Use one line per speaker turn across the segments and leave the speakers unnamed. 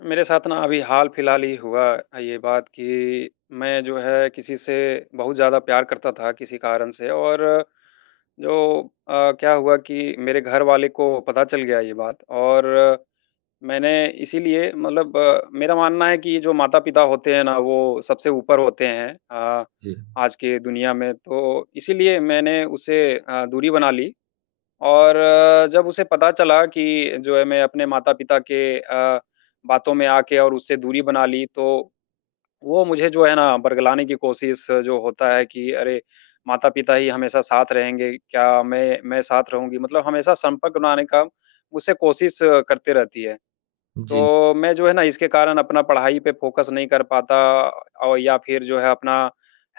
मेरे साथ ना अभी हाल-फिलहाल ही हुआ अ, ये बात कि मैं जो है किसी से बहुत ज़्यादा प्यार करता था किसी कारण से और जो अ, क्या हुआ कि मेरे घर वाले को पता चल गया ये बात और मैंने इसीलिए मतलब मेरा मानना है कि ये जो माता-पिता होते हैं ना वो सबसे ऊपर होते हैं अ,
जी।
आज के दुनिया में, तो इसीलिए मैंने उसे अ, दूरी बना ली। और जब उसे पता चला कि जो है मैं अपने माता-पिता के अ, बातों में आके और उससे दूरी बना ली तो, वो मुझे जो है ना बरगलाने की कोशिश जो होता है कि अरे माता-पिता ही हमेशा साथ रहेंगे क्या? मैं मैं साथ रहूँगी मतलब हमेशा संपर्क बनाने का उसे कोशिश करती रहती है।
जी।
तो मैं जो है ना इसके कारण अपना पढ़ाई पे फोकस नहीं कर पाता और या फिर जो है अपना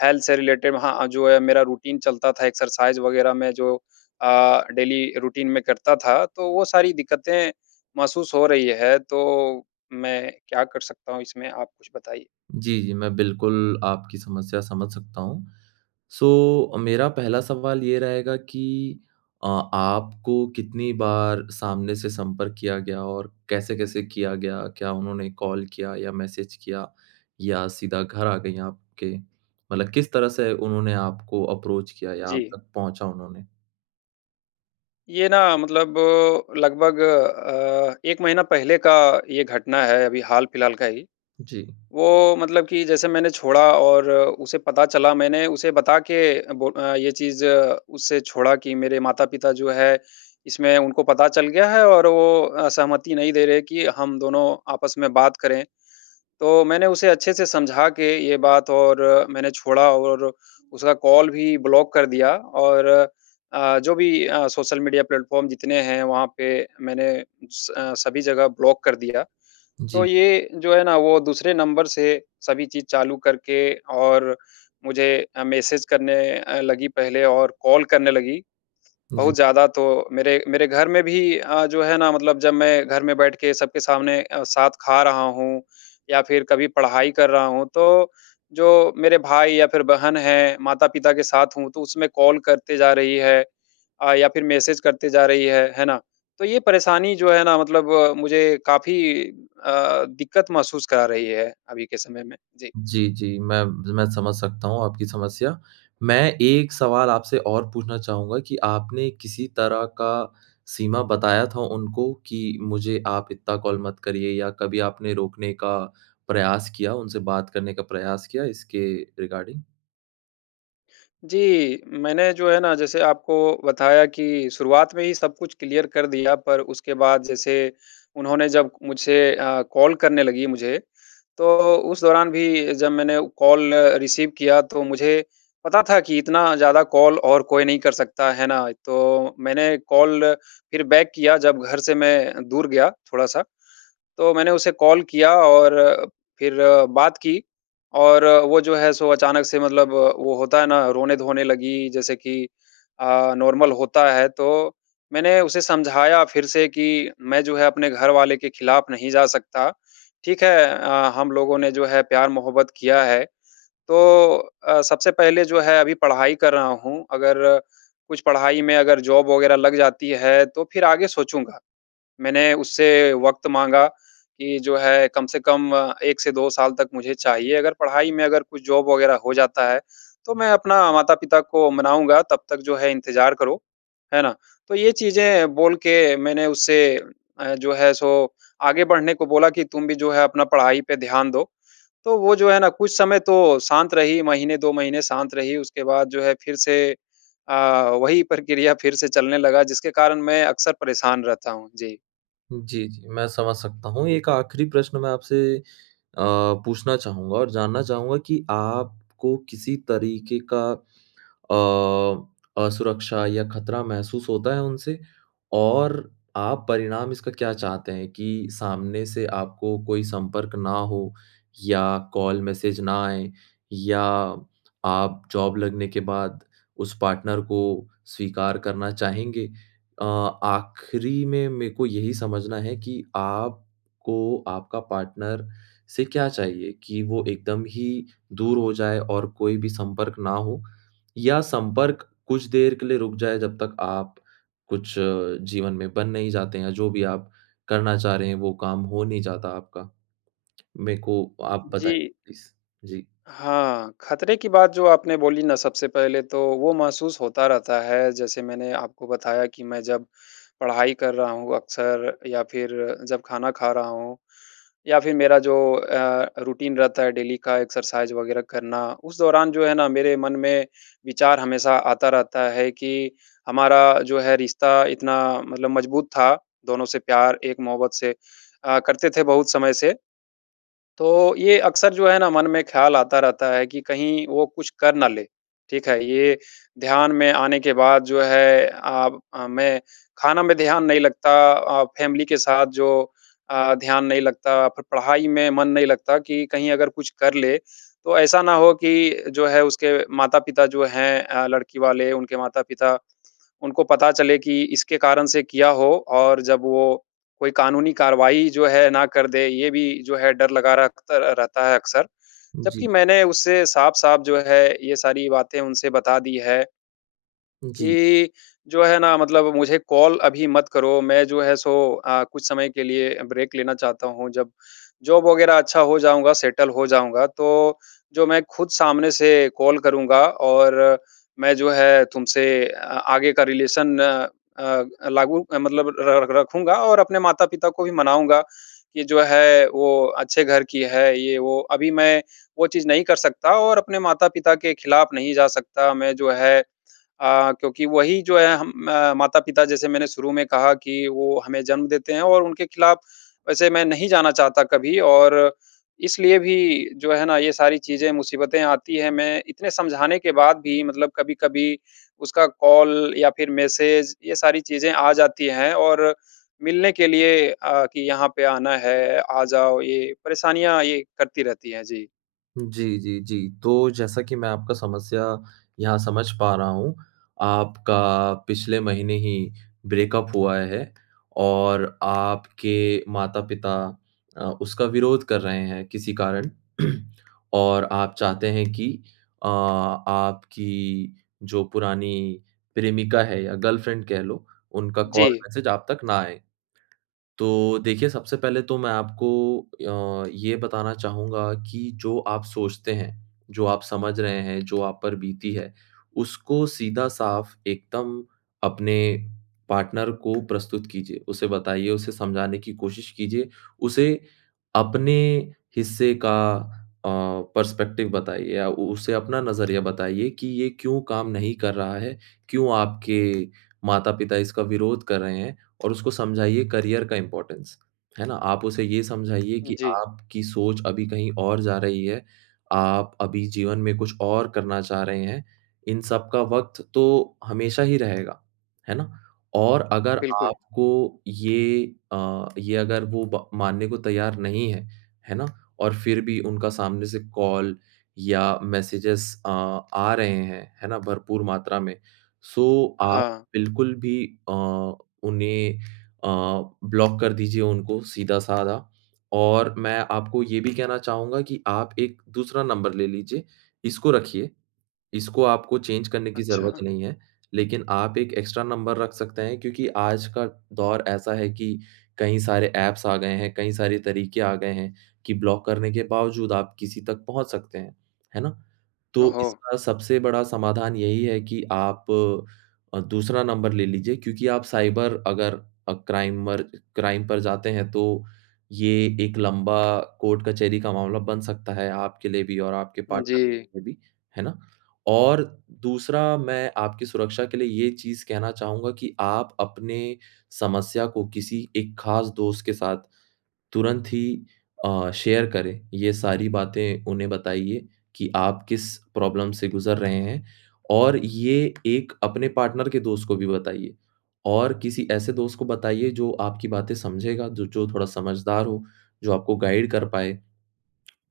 हेल्थ से रिलेटेड वहाँ अ, जो है मेरा रूटीन चलता था एक्सरसाइज़ वगैरह में जो अ, डेली रूटीन में करता था तो वो सारी दिक्कतें महसूस हो रही है। तो मैं क्या कर सकता हूँ? इसमें आप कुछ बताइए।
जी, जी, मैं बिल्कुल, आपकी समस्या समझ सकता हूँ। सो अ, मेरा पहला सवाल ये रहेगा कि अ, आपको कितनी बार सामने से संपर्क किया गया और कैसे-कैसे किया गया? क्या उन्होंने कॉल किया या मैसेज किया या सीधा घर आ गई आपके? मतलब किस तरह से उन्होंने आपको अप्रोच किया या आप
जी।
तक पहुँचा उन्होंने?
ये ना मतलब लगभग अ, 1 महीना पहले का ये घटना है अभी हाल फिलहाल का ही,
जी।
वो मतलब कि जैसे मैंने छोड़ा और उसे पता चला मैंने उसे बता के बो अ, ये चीज़ उसे छोड़ा कि मेरे माता-पिता जो है इसमें उनको पता चल गया है और वो अ, सहमति नहीं दे रहे कि हम दोनों आपस में बात करें। तो मैंने उसे अच्छे से समझा के ये बात और मैंने छोड़ा और उसका कॉल भी ब्लॉक कर दिया। और अ, जो भी अ, सोशल मीडिया प्लेटफॉर्म जितने हैं वहाँ पे मैंने स सभी जगह ब्लॉक कर दिया। तो
जी।
ये जो है ना वो दूसरे नंबर से सभी चीज़ चालू करके और मुझे अ, मैसेज करने अ, लगी पहले और कॉल करने लगी।
जी।
बहुत ज़्यादा तो मेरे, मेरे घर में भी अ, जो है ना मतलब जब मैं घर में बैठ के सबके सामने अ, साथ खा रहा हूँ या फिर कभी पढ़ाई कर रहा हूँ तो जो मेरे भाई या फिर बहन है, माता-पिता के साथ हूँ तो उसमें कॉल करते जा रही है। अ, या फिर मैसेज करते जा रही है। है ना? तो यह परेशानी जो है ना मतलब मुझे काफ़ी अ, दिक्कत महसूस करा रही है अभी के समय में। जी।
जी, जी, मैं, मैं समझ सकता हूँ आपकी समस्या। मैं एक सवाल आपसे और पूछना चाहूँगा कि आपने किसी तरह का सीमा बताया था उनको कि, मुझे आप इतना कॉल मत करिए? या कभी आपने रोकने का प्रयास किया, उनसे बात करने का प्रयास किया इसके रिगार्डिंग?
जी। मैंने जो है ना, जैसे आपको बताया कि शुरुआत में ही सब कुछ क्लियर कर दिया, पर उसके बाद, जैसे उन्होंने जब मुझसे अ, कॉल करने लगी मुझे, तो उस दौरान भी जब मैंने कॉल रिसीव किया, तो मुझे पता था कि इतना ज़्यादा कॉल और कोई नहीं कर सकता, है ना? तो मैंने कॉल फिर बैक किया, जब घर से मैं दूर गया थोड़ा-सा। तो मैंने उसे कॉल किया और फिर बात की और वो जो है, सो अचानक से मतलब वो होता है ना, रोने-धोने लगी, जैसे कि अ, नॉर्मल होता है, तो मैंने उसे समझाया फिर से कि, "मैं जो है, अपने घर वाले के ख़िलाफ़ नहीं जा सकता। ठीक है अ, हम लोगों ने जो है, प्यार-मोहब्बत किया है, तो अ, सबसे पहले जो है, अभी पढ़ाई कर रहा हूँ, अगर कुछ पढ़ाई में अगर जॉब वग़ैरह लग जाती है, तो फिर आगे सोचूँगा।" मैंने उससे वक़्त माँगा कि, "जो है, कम से कम 1 से 2 साल तक मुझे चाहिए, अगर पढ़ाई में अगर कुछ जॉब वग़ैरह हो जाता है, तो मैं अपना माता-पिता को मनाऊँगा, तब तक जो है, इंतज़ार करो।" है ना? तो ये चीज़ें बोल के मैंने उससे अ, जो है, सो आगे बढ़ने को बोला कि, "तुम भी जो है, अपना पढ़ाई पे ध्यान दो।" तो वो जो है ना, कुछ समय तो शांत रही, महीने, 2 महीने शांत रही, उसके बाद जो है, फिर से अ, वही प्रक्रिया फिर से चलने लगा, जिसके कारण मैं अक्सर परेशान रहता हूँ। जी।
जी, जी। मैं समझ सकता हूँ। एक आखिरी प्रश्न मैं आपसे अ, पूछना चाहूँगा और जानना चाहूँगा कि आपको किसी तरीके का अ, असुरक्षा या ख़तरा महसूस होता है उनसे और आप परिणाम इसका क्या चाहते हैं कि सामने से आपको कोई संपर्क ना हो या कॉल मैसेज ना आए या आप जॉब लगने के बाद उस पार्टनर को स्वीकार करना चाहेंगे? अ, आखिरी में, मैं को यही समझना है कि आपको आपका पार्टनर से क्या चाहिए, कि वो एकदम ही दूर हो जाए और कोई भी संपर्क ना हो, या संपर्क कुछ देर के लिए रुक जाए, जब तक आप कुछ जीवन में बन नहीं जाते हैं, जो भी आप करना चाह रहे हैं, वो काम हो नहीं जाता आपका? मैं को आप बताइए,
जी।
प्लीज़। जी।
हाँ, ख़तरे की बात जो आपने बोली ना, सबसे पहले तो वो महसूस होता रहता है। जैसे मैंने आपको बताया कि मैं जब पढ़ाई कर रहा हूँ अक्सर या फिर जब खाना खा रहा हूँ या फिर मेरा जो अ, रूटीन रहता है डेली का, एक्सरसाइज़ वग़ैरह करना, उस दौरान जो है ना, मेरे मन में विचार हमेशा आता रहता है कि हमारा जो है, रिश्ता इतना मतलब मज़बूत था, दोनों से प्यार एक मोहब्बत से अ, करते थे, बहुत समय से। तो ये अक्सर जो है ना, मन में ख्याल आता रहता है कि कहीं वो कुछ कर ना ले। ठीक है? ये ध्यान में आने के बाद जो है, आब अ, मैं खाना में ध्यान नहीं लगता अ, फ़ैमिली के साथ जो अ, ध्यान नहीं लगता, फिर पढ़ाई में मन नहीं लगता कि कहीं अगर कुछ कर ले, तो ऐसा ना हो कि जो है, उसके माता-पिता जो हैं अ, लड़की वाले, उनके माता-पिता, उनको पता चले कि इसके कारण से किया हो और जब वो कोई कानूनी कार्यवाही जो है, ना कर दें। ये भी जो है, डर लगा रखतर अ, रहता है अक्सर,
उजी।
जबकि मैंने उससे साफ-साफ जो है, ये सारी बातें उनसे बता दी हैं
जी।
कि, "जो है ना, मतलब मुझे कॉल अभी मत करो, मैं जो है, सो अ, कुछ समय के लिए ब्रेक लेना चाहता हूँ। जब जॉब वग़ैरह अच्छा हो जाऊँगा, सेटल हो जाऊँगा, तो जो मैं खुद सामने से कॉल करूँगा और मैं जो है, तुमसे आगे का रिलेशन अ, लागू अ, मतलब र र रखूँगा और अपने माता-पिता को भी मनाऊँगा कि जो है, वो अच्छे घर की है, ये वो। अभी मैं वो चीज़ नहीं कर सकता और अपने माता-पिता के खिलाफ़ नहीं जा सकता। मैं जो है अ, क्योंकि वही जो है, हम म माता-पिता, जैसे मैंने शुरू में कहा कि वो हमें जन्म देते हैं और उनके खिलाफ़ वैसे मैं नहीं जाना चाहता कभी।" और इसलिए भी जो है ना, ये सारी चीज़ें, मुसीबतें आती हैं। मैं इतने समझाने के बाद भी मतलब कभी-कभी उसका कॉल या फिर मैसेज, ये सारी चीज़ें आ जाती हैं और मिलने के लिए अ, कि, "यहाँ पे आना है, आ जाओ।" ये परेशानियाँ ये करती रहती हैं। जी।
जी, जी, जी। तो जैसा कि मैं आपका समस्या यहाँ समझ पा रहा हूँ, आपका पिछले महीने ही ब्रेकअप हुआ है और आपके माता-पिता अ, उसका विरोध कर रहे हैं, किसी कारण और आप चाहते हैं कि अ, आपकी जो पुरानी प्रेमिका है या गर्लफ्रेंड कह लो, उनका कॉल,
जी।
मैसेज आप तक ना आए। तो देखिए, सबसे पहले तो मैं आपको अ, ये बताना चाहूँगा कि जो आप सोचते हैं, जो आप समझ रहे हैं, जो आप पर बीती है, उसको सीधा-साफ एकदम अपने पार्टनर को प्रस्तुत कीजिए। उसे बताइए, उसे समझाने की कोशिश कीजिए, उसे अपने हिस्से का अ, पर्सपेक्टिव बताइए या उ उसे अपना नज़रिया बताइए कि ये क्यों काम नहीं कर रहा है, क्यों आपके माता-पिता इसका विरोध कर रहे हैं और उसको समझाइए करियर का इम्पोर्टेंस, है ना? आप उसे ये समझाइए कि
जी।
आपकी सोच अभी कहीं और जा रही है, आप अभी जीवन में कुछ और करना चाह रहे हैं। इन सब का वक़्त तो हमेशा ही रहेगा, है ना? और अगर
बिल्कुल।
आपको ये अ, ये अगर वो ब मानने को तैयार नहीं हैं, है ना? और फिर भी उनका सामने से कॉल या मैसेजेज़ अ, आ रहे हैं, है ना? भरपूर मात्रा में, सो आप
हाँ।
बिल्कुल भी अ, उन्हें अ, ब्लॉक कर दीजिए उनको, सीधा-साधा और मैं आपको ये भी कहना चाहूँगा कि आप एक दूसरा नंबर ले लीजिए, इसको रखिए। इसको आपको चेंज करने की ज़रूरत
अच्छा।
नहीं है, लेकिन आप एक एक्स्ट्रा नंबर रख सकते हैं क्योंकि आज का दौर ऐसा है कि, कई सारे एप्स आ गए हैं, कई सारे तरीके आ गए हैं कि ब्लॉक करने के बावजूद आप किसी तक पहुँच सकते हैं। है ना? तो
ओहो!
इसका सबसे बड़ा समाधान यही है कि आप अ, दूसरा नंबर ले लीजिए क्योंकि आप साइबर अगर अ, क्राइमर क्राइम पर जाते हैं, तो ये एक लंबा कोर्ट-कचहरी का मामला बन सकता है, आपके लिए भी और आपके पार्टनर
जी।
के लिए भी। है ना? और दूसरा, मैं आपकी सुरक्षा के लिए ये चीज़ कहना चाहूँगा कि आप अपने समस्या को किसी एक ख़ास दोस्त के साथ तुरंत ही अ, शेयर करें, ये सारी बातें उन्हें बताइए कि आप किस प्रॉब्लम से गुज़र रहे हैं और ये एक अपने पार्टनर के दोस्त को भी बताइए और किसी ऐसे दोस्त को बताइए, जो आपकी बातें समझेगा, जो जो थोड़ा समझदार हो, जो आपको गाइड कर पाए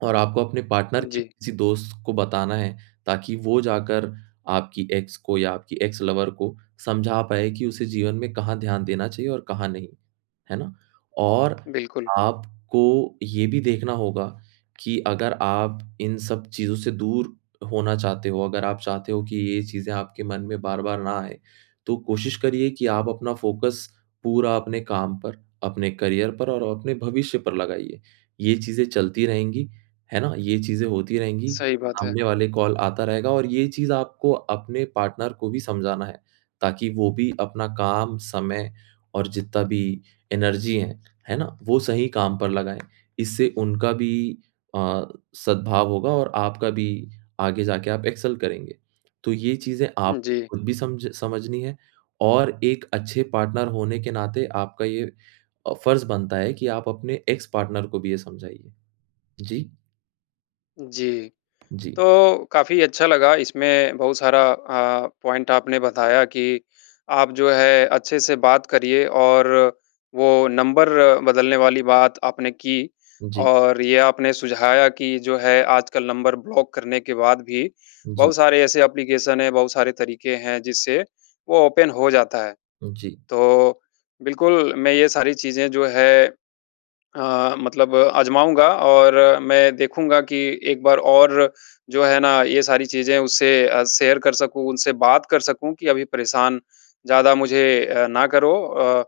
और आपको अपने पार्टनर के
जी।
किसी दोस्त को बताना है, ताकि वो जाकर आपकी एक्स को या आपकी एक्स लवर को समझा पाए कि उसे जीवन में कहाँ ध्यान देना चाहिए और कहाँ नहीं। है ना? और
बिल्कुल।
आपको ये भी देखना होगा कि अगर आप इन सब चीज़ों से दूर होना चाहते हो, अगर आप चाहते हो कि ये चीज़ें आपके मन में बार-बार ना आए, तो कोशिश करिए कि आप अपना फ़ोकस पूरा अपने काम पर, अपने करियर पर और अपने भविष्य पर लगाइए। ये चीज़ें चलती रहेंगी, है ना? ये चीज़ें होती रहेंगी,
सही बात है।
सामने वाले का कॉल आता रहेगा और ये चीज़ आपको अपने पार्टनर को भी समझाना है, ताकि वो भी अपना काम, समय और जितना भी एनर्जी है, है ना? वो सही काम पर लगाएँ। इससे उनका भी अ, सद्भाव होगा और आपका भी, आगे जाके आप एक्सेल करेंगे। तो ये चीज़ें आप
उ, जी।
खुद भी सम्झ समझनी है और एक अच्छे पार्टनर होने के नाते आपका ये अ, फर्ज़ बनता है कि आप अपने एक्स पार्टनर को भी ये समझाइए। जी।
जी।
जी।
तो काफ़ी अच्छा लगा इसमें बहुत सारा अ, पॉइंट आपने बताया कि आप जो है, अच्छे से बात करिए और वो नंबर बदलने वाली बात आपने की,
जी।
और ये आपने सुझाया कि जो है आजकल नंबर ब्लॉक करने के बाद भी
जी।
बहुत सारे ऐसे एप्लीकेशन है, बहुत सारे तरीके हैं जिससे वो ओपन हो जाता है।
जी।
तो बिल्कुल, मैं ये सारी चीज़ें जो है अ, मतलब अजमाऊँगा और मैं देखूँगा कि एक बार और जो हैं ना ये सारी चीजें उससे अ, शेयर कर सकूँ, उनसे बात कर सकूँ कि अभी परेशान ज्यादा मुझे अ, ना करो अ,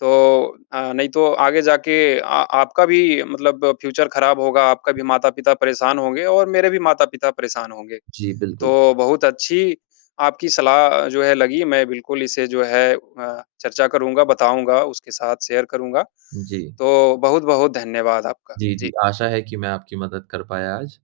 तो अ, नहीं तो आगे जाके अ, आपका भी मतलब फ्यूचर ख़राब होगा, आपका भी माता-पिता परेशान होंगे और मेरे भी माता-पिता परेशान होंगे।
जी, बिल्कुल।
तो बहुत अच्छी आपकी सलाह अ, जो है लगी मैं बिल्कुल इसे जो है अ, चर्चा करूँगा बताऊँगा उसके साथ शेयर करूँगा।
जी।
तो बहुत-बहुत धन्यवाद आपका।
जी, जी,
जी।
आशा है कि मैं आपकी मदद कर पाया आज।